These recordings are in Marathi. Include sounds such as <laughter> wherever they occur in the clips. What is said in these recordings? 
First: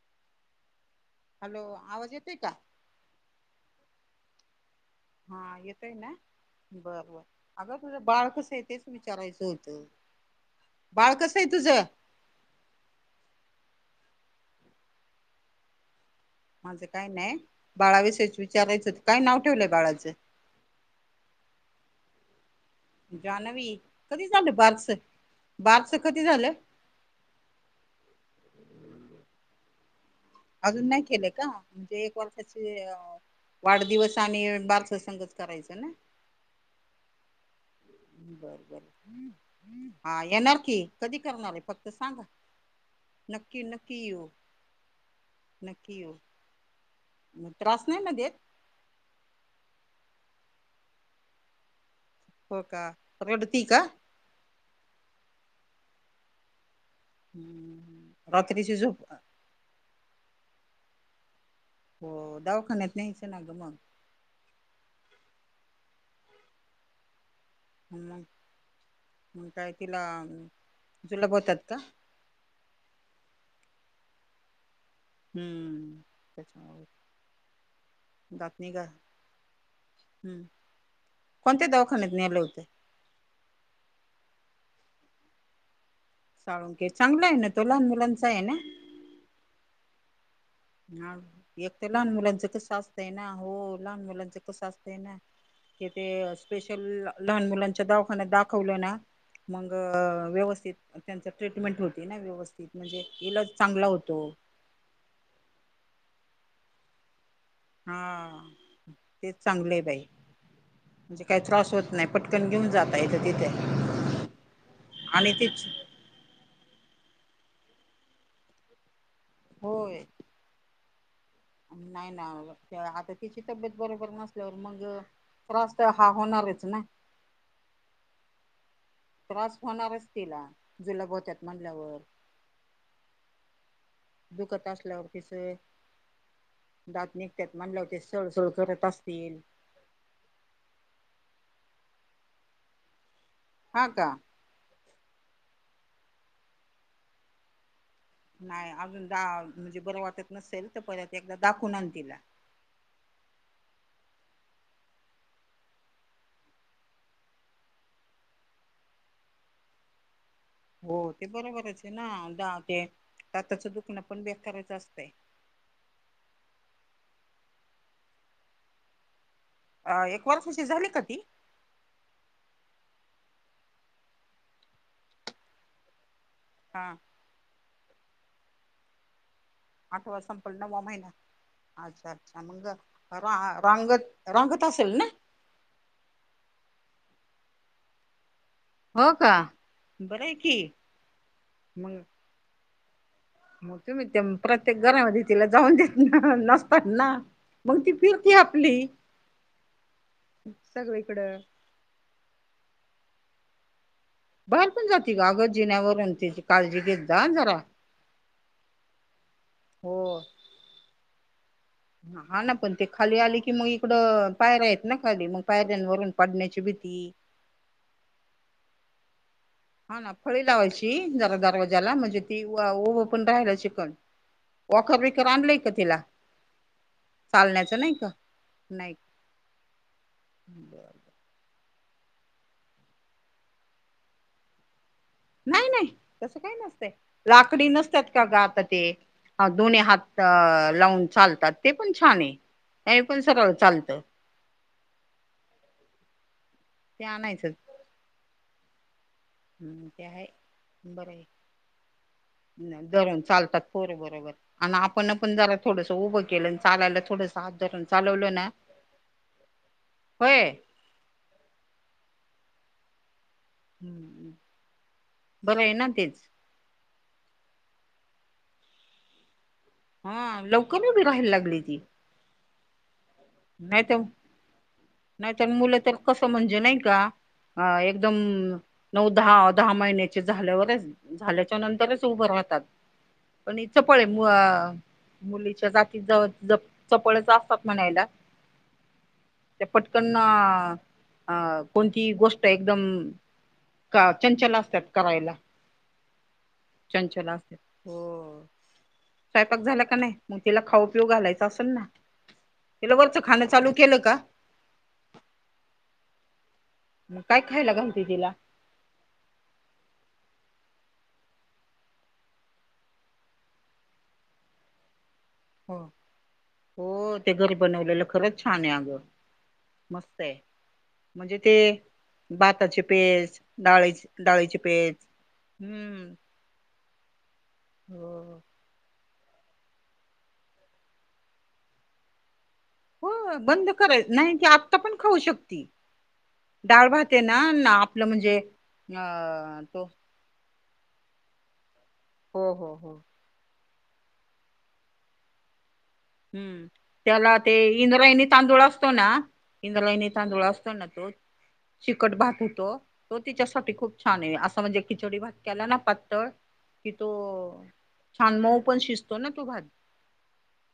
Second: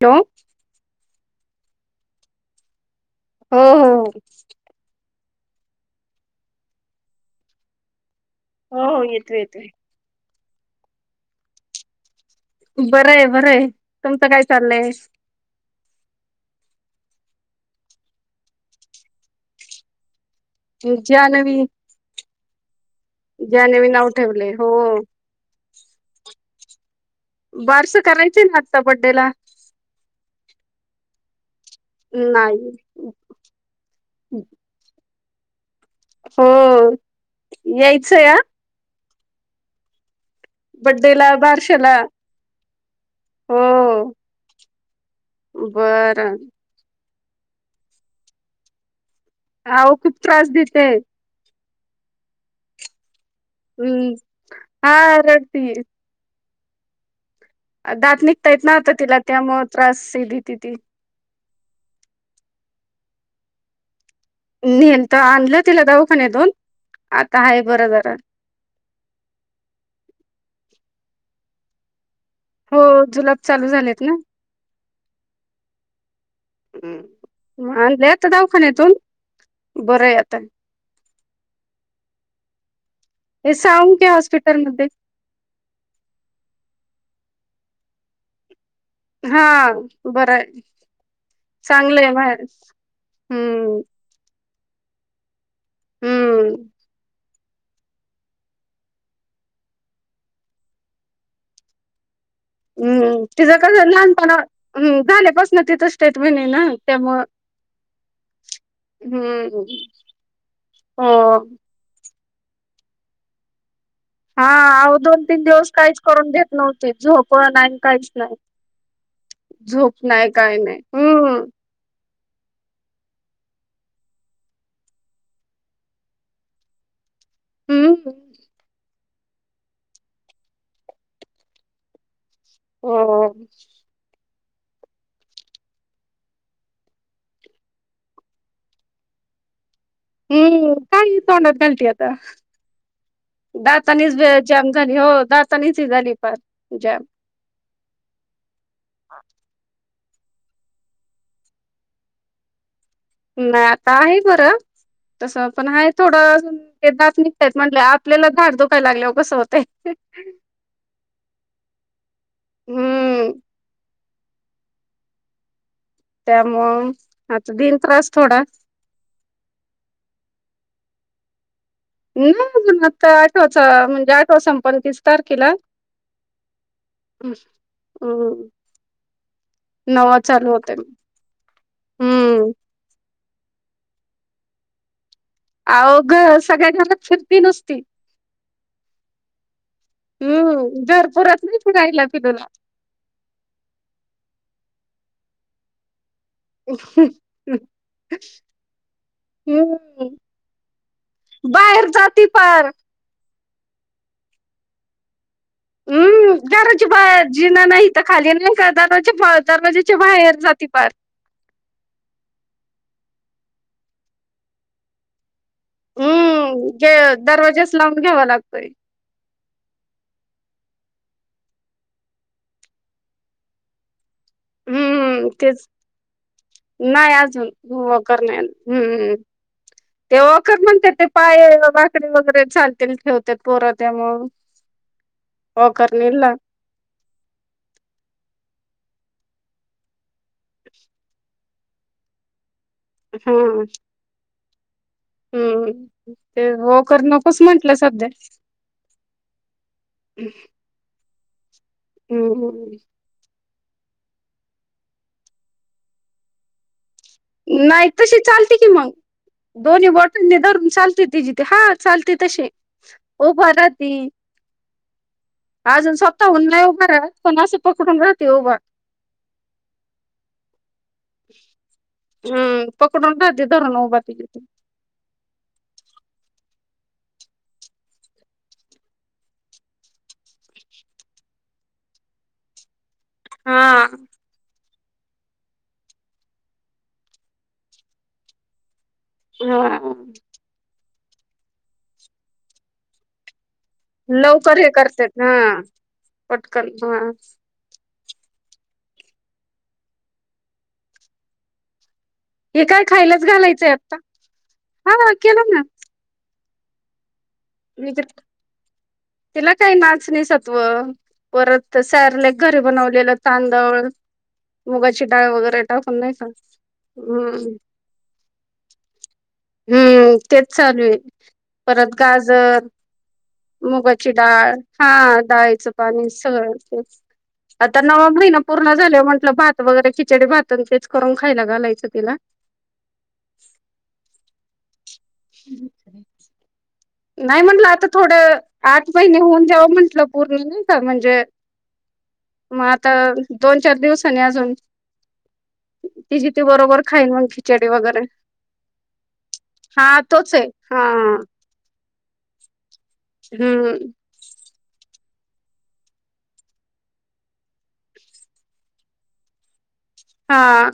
काय? हॅलो आवाज येतोय का? हो हो. हा येतय ना बर बर अग तुझं बाळ कसय तेच हो हो येतो विचारायचं येतोय. होतं बाळ कसंय तुझ बरंय बरंय तुमचं काय चाललंय. माझं काय नाही बाळाविषयीच विचारायचं होत काय नाव ठेवलंय बाळाचं जान्हवी. जान्हवी नाव कधी ठेवलय झालं हो. बारस बारस कधी झालं. बारस करायचंय ना आत्ता बड्डेला. अजुन नाय केले का? म्हणजे एक नाही वर्षाची वाढदिवस आणि बारस संगच करायच ना. हो यायचंय हा. बर बर हा येणार की कधी बड्डेला करणारये फक्त बारशाला सांगा. हो नक्की नक्की येऊ. बरं म त्रास नाय नं देत. आहो खूप त्रास देते. हो का रडती का हम्म हा रडती. दात हम्म निघतायेत ना रात्रीची आता झोप तिला त्यामुळ त्रास देती ती. हो दवाखान्यात न्हायचं ना गं मग नेलंत आणलं तिला दवाखाण्यातून आत मग मग काय तिला जुलाब होतात का? हो जुलाब चालू झालेत ना. हम्म त्याच्यामुलं हम्म दात निघा बरय आता हम्म कोणत्या दवाखान्यात नेले होते. हे साळुंखे हॉस्पिटल मध्ये साळुंखे चांगला आहे ना तो लहान मुलांचा आहे ना. हा बर हाय. ह एक तर लहान मुलांचं कसं असतंय ना हो हम्म लहान मुलांचं कसं असतय ना ते ते हम्म स्पेशल लहान मुलांच्या दवाखान्यात दाखवलं ना मंग व्यवस्थित त्यांच ट्रीटमेंट होती ना व्यवस् हम्म तिज कस लहानपणा झाल्या पास ना त्या तिथं स्टेटमेंट आहे ना त्यामुळ हा तेच चांगलं आहे बाई हो म्हणजे काही त्रास होत नाय. पटकन घेऊन जात येतं तिथ हा आहो दोन तीन दिवस काहीच करून देत नव्हती झोप पण आणि काहीच नाय झोप होय नाही काय नाय हा आता तिची तब्येत बरोबर नसल्यावर मग त्रास तर हा होणारच ना. हम्म त्रास होणारच तिला जुलाब होत्यात म्हणल्यावर. हो. दुखत असल्यावरतीसं दात निघत्यात म्हणलं की सळसळ करत असतील. हम्म, काही ही तोंडात घालती आता हा का दातानीच बे चं झाली हो दातानीच झाली फार जॅम नाही अजून द म्हणजे बरं वाटत नसेल तर परत एकदा दाखवून आण तिला. नाय आता आहे बरं. तसं पण हाय थोडं अजून ते दात निघतायत म्हंटलं आपल्याला धाड धुकाय लागल्या कसं होतेय. हो ते बरोबरच आहे ना दा ते हम्म दाताचा दुखणं पण बेक करायचं असतय. त्यामुळं आता दिन त्रास थोडा अ एक वर्षाची झाली का ती? <unintelligible> अजून आता आठवाचा म्हणजे आठवा संपण तीस तारखेला. हा हो. आठवा संपल नव्वा महिना अच्छा अच्छा हम्म मंग राहा रांगत रांगत असेल ना. अहो ग सगळ्यां जना फिरती नुस्ती. हो का? बरं आहे की हम्म जरपूरच नाही मग रायला फिलला मग तुम्ही ते प्रत्येक घरामध्ये तिला जाऊन देत नसत ना मग ती फिरती आपली हम्म सगळीकडं. बाहेर जाती पार बाहेर पण जाती का अगं जिण्यावरून हम्म तिची काळजी दरवाजे घेत जा बाहेर जरा जिना नाही तर खाली दरवाजे दरवाजेच्या हो. बाहेर जाते पार हा ना पण ते खाली आली कि मग इकडं पायऱ्यां हेत ना खाली मग पायऱ्यांवरून पडण्याची भीती हम्म दरवाजेच लावून घ्यावा लागतोय हा ना फळी लावायची जरा दरवाज्याला म्हणजे ती ओभं पण राहायला शिकण वखर बखर हम्म आणलय तेच का तिला नाही अजून चालण्याचं का? वॉकर नाही आणल हम्मम् ते वॉकर म्हणते ते नाही पाय चकरी वगैरे चालतील ठेवतात पोर त्या मग नाही नाही तस काही नसतय लाकडी नसतात का ग आता ते दोने हात अ लावून चालतात ते पण छान आहे हे पण सरळ हम्म चालत हम्म ते हो कर ते नकस आणायचं म्हंटलं सध्या हम्म ते आहे बरं आहे हम्म धरून चालतात होर बरोबर आणि आपण पण जरा थोडंसं उभं केलं चालायला थोडस हात धरून नाही तशी चालवलं ना चालते कि मग दोन्ही बोटांनी होय धरून चालते तिची ति हा चालते तशी उभ राहती हं, बरं आहे ना अजून तेच स्वतः हुन लई उभ राहती पण अस पकडून राहती उभ हा लवकर उभी राहायला लागली ती हम् पक नाहीतर नाहीतर मुलं तर कसं म्हणजे नाही का अ एकदम नऊ दहा दहा महिन्याचे झाल्यावरच झाल्याच्या नंतरच उभं राह पण हा इथ पळ आहे मुलीच्या जाती जवळ चपळच असतात म्हणायला त्या हा पटकनना अं कोणती गोष्ट एकदम का चंचल लवकर हे असतात करते हा करायला पटकन हा चंचल असतात हो स्वयंपाक झाला का नाही मग तिला खाऊ पिऊ घालायच असेल ना हे काय तिला वरचं खायलाच खाणं घालायचंय चालू आता केलं का हा केलं ना मग काय खायला मि घालते तर तिला तिला काही नाचणी स परत सॉरलेक घरी बनवलेलं तांदळा मुंगाची शिडाळ वगैरे हो टाकून नाही का हो ते घरी हम्म.. बनवलेलं खरंच छान आहे अगं हम्म मस्त आहे तेच चालू आहे म्हणजे ते परत गाजर भाताचे पेज मुगाची डाळीचे डाळ डाळीचे हा पेज डाळीचं पाणी हम्म सगळच तेच आता नववा हो. महिना पूर्ण झाले म्हण आप भात वगैरे खिचडी भात तेच करून खायला घालायचं तिला हो बंद करायच नाही आता पण खाऊ शकती डाळ भात आहे ना नाही म्हटलं ना आता आपलं म्हणजे थोडं आठ महिने होऊन अ दयाव तो म्हंटलं पूर्ण नाही का म्हणजे हो मग हो आता हो दोन चार दिवसांनी अजून तिची ती हम्म बरोबर खाईन मग त्याला ते खिचडी वगैरे इंद्रायणी तांदूळ असतो ना हा तोच ये हा तिकट भात होतो तो तिच्यासाठी हम्म खूप छान आहे असं म्हणजे खिचडी भात केला ना पातळ कि तो छान मऊ पण शिजतो ना तो भात हा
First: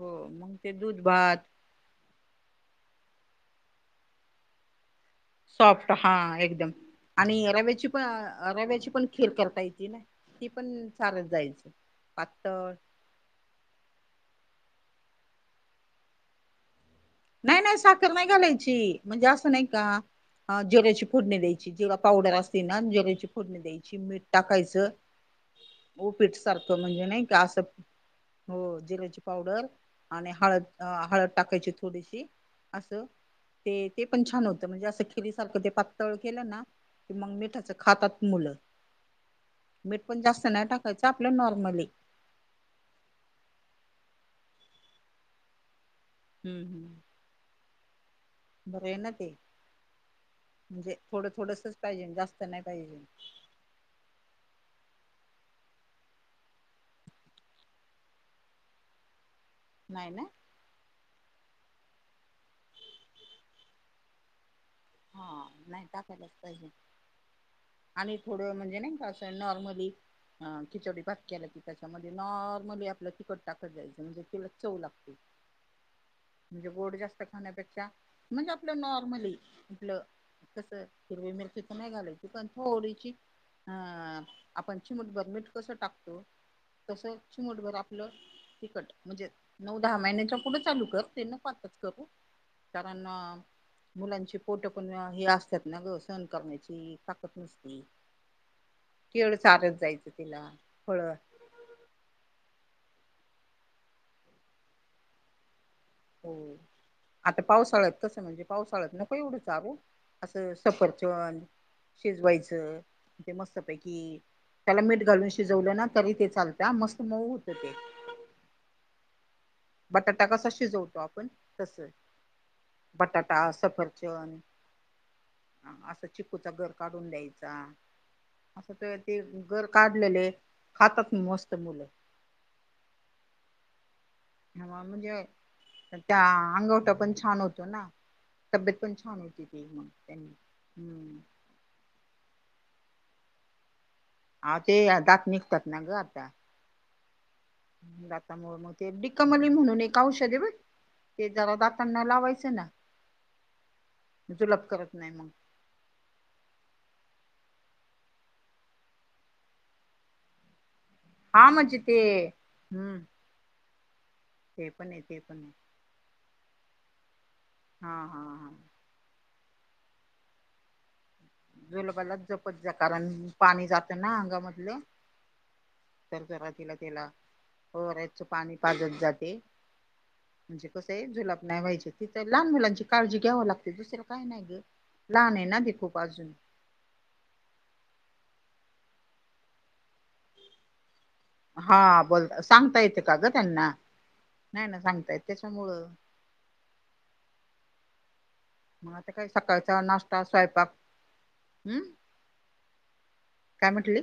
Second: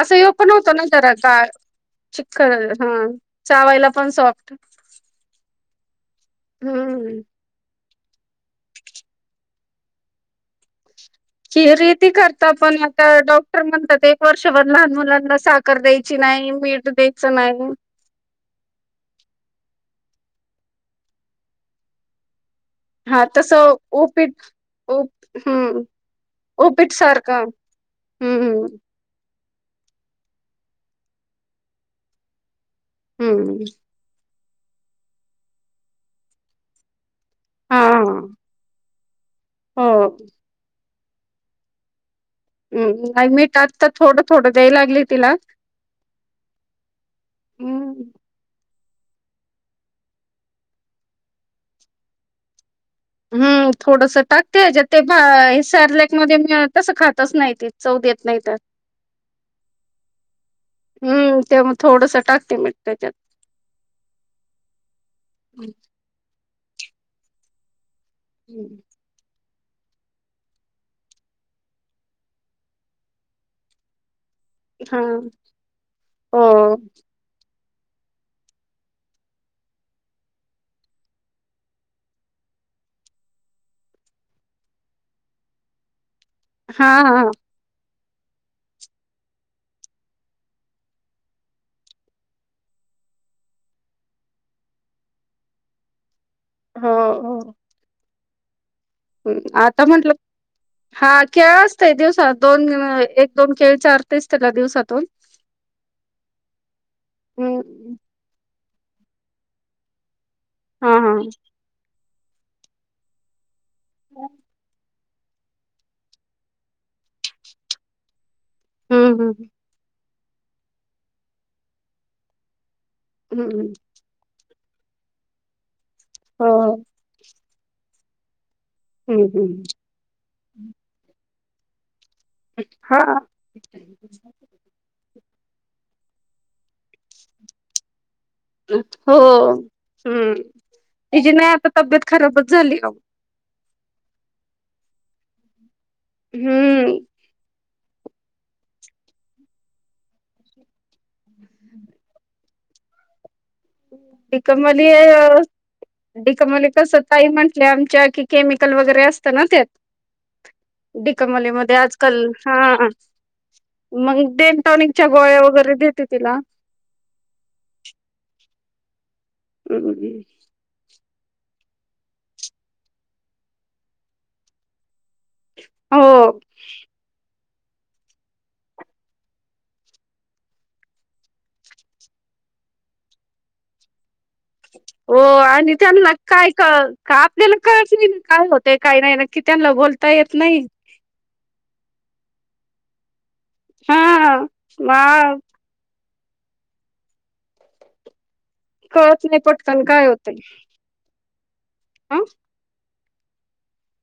असं यो पण मग ते होतो ना दूध जरा भात काय चिकख हा चावायला पण सॉफ्ट सॉफ्ट हा आ एकदम हम्म आणि रव्याची पण रव्याची पण खीर करता येती ना ती पण चालत जायचं खीर येती करता पातळ पण मग अ डॉक्टर म्हणतात एक वर्षभर लहान मुलांना साखर द्यायची नाही मीठ द्यायचं नाही. ची म्हणजे अस नाही का जिऱ्याची फोडणी द्यायची जिरा पावडर अस हां तसं ओ ओपिट ओप हां. उपीठ सारखं म्हणजे नाही का असं हम्म हो जिऱ्याची पावडर आणि हळद, हळद टाकायची थोडीशी असं हम्म ते ते पण छान होतं, म्हणजे असं खीरीसारखं ते पातळं केलं ना मग मिठाचा हा खातात की मुलं, हो मीठ पण जास्त नाय टाक तसं आपलं नॉर्मल हे. हम्म, नाही मीठ आता थोडं थोडं द्याय लागलेय तिला हम्म. हम्म बरे आहे ना ते, म्हणजे थोडं थोडसच पाहिजे जास्त नाय पाहिजे. हम् थोडस टाकते हच्यात ते बा सॅरलॅक मध्ये मी तसं खातच नाही ती चौ देत नाही त्यात नाही ना. हम्म ते मग थोडसं टाकते मीठ तेच्यात. हा नाही टाकायलाच पाहिजे आणि थोड हम्म. म्हणजे नाही का असं नॉर्मल ली आ खिचडी भात केला की, त्याच्यामध्ये नॉर्मली आपलं तिखट टाकत जायचं म्हणजे त्याला चव हा लागती, म्हणजे हो गोड जास्त खाण्या पेक्षा म्हणजे आपलं नॉर्मली आपलं कसं हिरवी मिरची पण नाही घालायची पण थोडीची हां आपण चिमुटभर मीठ कसं टाकतो हा तसं हा चिमुटभर आ पलं तिकट म्हणजे नऊ, दहा महिन्याच्या पुढ चालू कर ते नको आताच करू कारण अं मुलांची पोट पण हे असत्यात ना ग सहन हो करण्याची ताकद हो नसती. केळ हम्म, चारत आता जायचं म्हटलं तिला फळ हा खेळ असतोय दिवसात दोन म हाय एक, दोन केळं चार तेच त्याला दिवसातून हो आता पावसाळ्यात हम्म कसं म्हणजे पावसाळ्यात नको एवढी चारू असं हा हा सफरचंद शिजवायचं ते मस्त पैकी हम्म त्याला मीट घालून शिजवलं ना तरी ते चालतया मस्त मऊ होते ते. हम् हम्. बटाटा कसा शिजवतो आपण तसं बटाटा, हम्म सफरचंद. आसं हो चिकूचा गर काढून द्यायचा. त ते हम्म हम्म गर काढलेले खातात मस्त मुलं. <unintelligible> हा हा म म्हणजे त्या अंगवठ पण छान होतो ना. तब्येत पण हो छान होती ती मग त्यांनी हम्म हम्म तिजी ना आता तब्येत खराबच झाली ओ. आ ते दात निघतात ना ग आता. हम्म दाता मुळ म ते डीकमली म्हणून एक औषध हे ब ते जरा दातांना लावायचं ना. जुलाब डीकमली करत नाही मग अं डीकमली कसं त काही म्हंटले आमच्या कि केमिकल वगैरे असत ना त्यात हा डीकमलीमधे म्हणजे ते आजकाल हा. हम्म मग डेन ते पण आहे टॉनिकच्या ते पण गोळ्या आहे वगैरे देते तिला. हा, हा, हा, <unintelligible> जुलबालाच जपत जा कारण पाणी जातं ना अंगामधल हो तरातीला त्यालाऱ्याचच पाणी पाजत जाते. म्हणजे कसं आहे झुलाब नाही व्हायचे तिथ लहान मुलांची काळजी घ्याव लागते दुसर्या काय नाही ग हो लहान आहे ना आणि ती खुप त्यांना अजून. काय का आपल्याला कळच नाही काय होत काही नाही नक्की त्यांना बोलता येत नाही. हा बोलता सांगता येते का ग त्यांना हा नाही, ना सांगता येत मा त्याच्यामुळं मग आता कळत का नाही सकाळचा पटकन काय नाश्ता होतंय स्वयंपाक हम्म हं काय म्हटली.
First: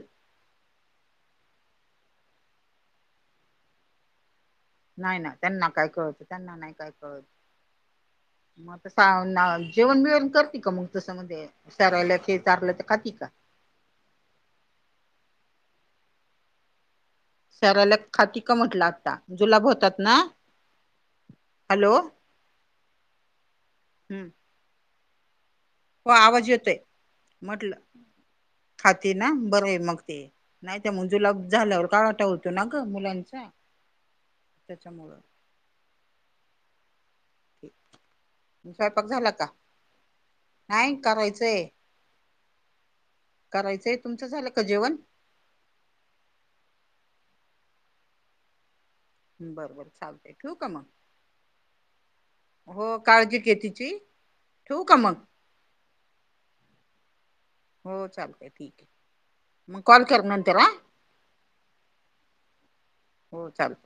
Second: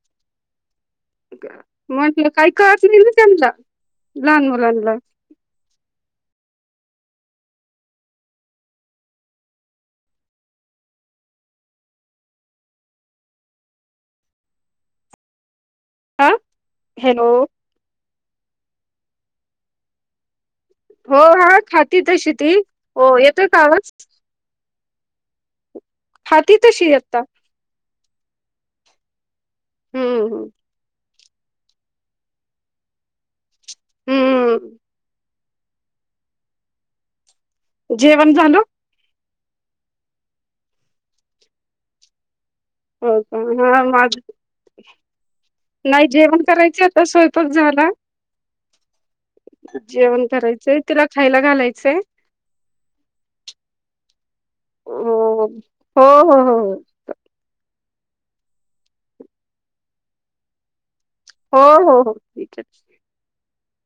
म्हटलं काही करच नाही ना त्यांना लहान मुलांना नाही ना त्यांना काय कळत त्यांना नाही काय कळत. मग आता जेवण बिवण करते का मग तस मध्ये सारेलॅक हे चारलं तर खाती का. <inaudible> हा हॅलो. सरायला खाती का म्हटलं आता जुलाभ होतात ना. हो हा हॅलो खाती तशी ती हो येतोय का आवाज. हम्म. हो आवाज खाती येतोय तशी आता म्हटलं. खाती ना बरंय मग ते हम्म नाही ते म्ह जुलाब झाल्यावर काळाटा होतो ना ग मुलांचा हम्म त्याच्यामुळं जेवण झालं स्वयंपाक झाला. नाही करायचंय. हो का हा करायचंय माझ तुमचं झालं का जेवण नाही जेवण करायच तस स्वयंपाक झाला. बरं बरं जेवण चालतंय ठेवू का करायचंय मग तिला खायला घालायचंय. हो काळजी घे तिची. ठेवू का मग हो, हो, हो ह. हो चालतय ठीक आहे मग कॉल कर नंतर ह. हो, हो, हो, ठीक, हो चालत.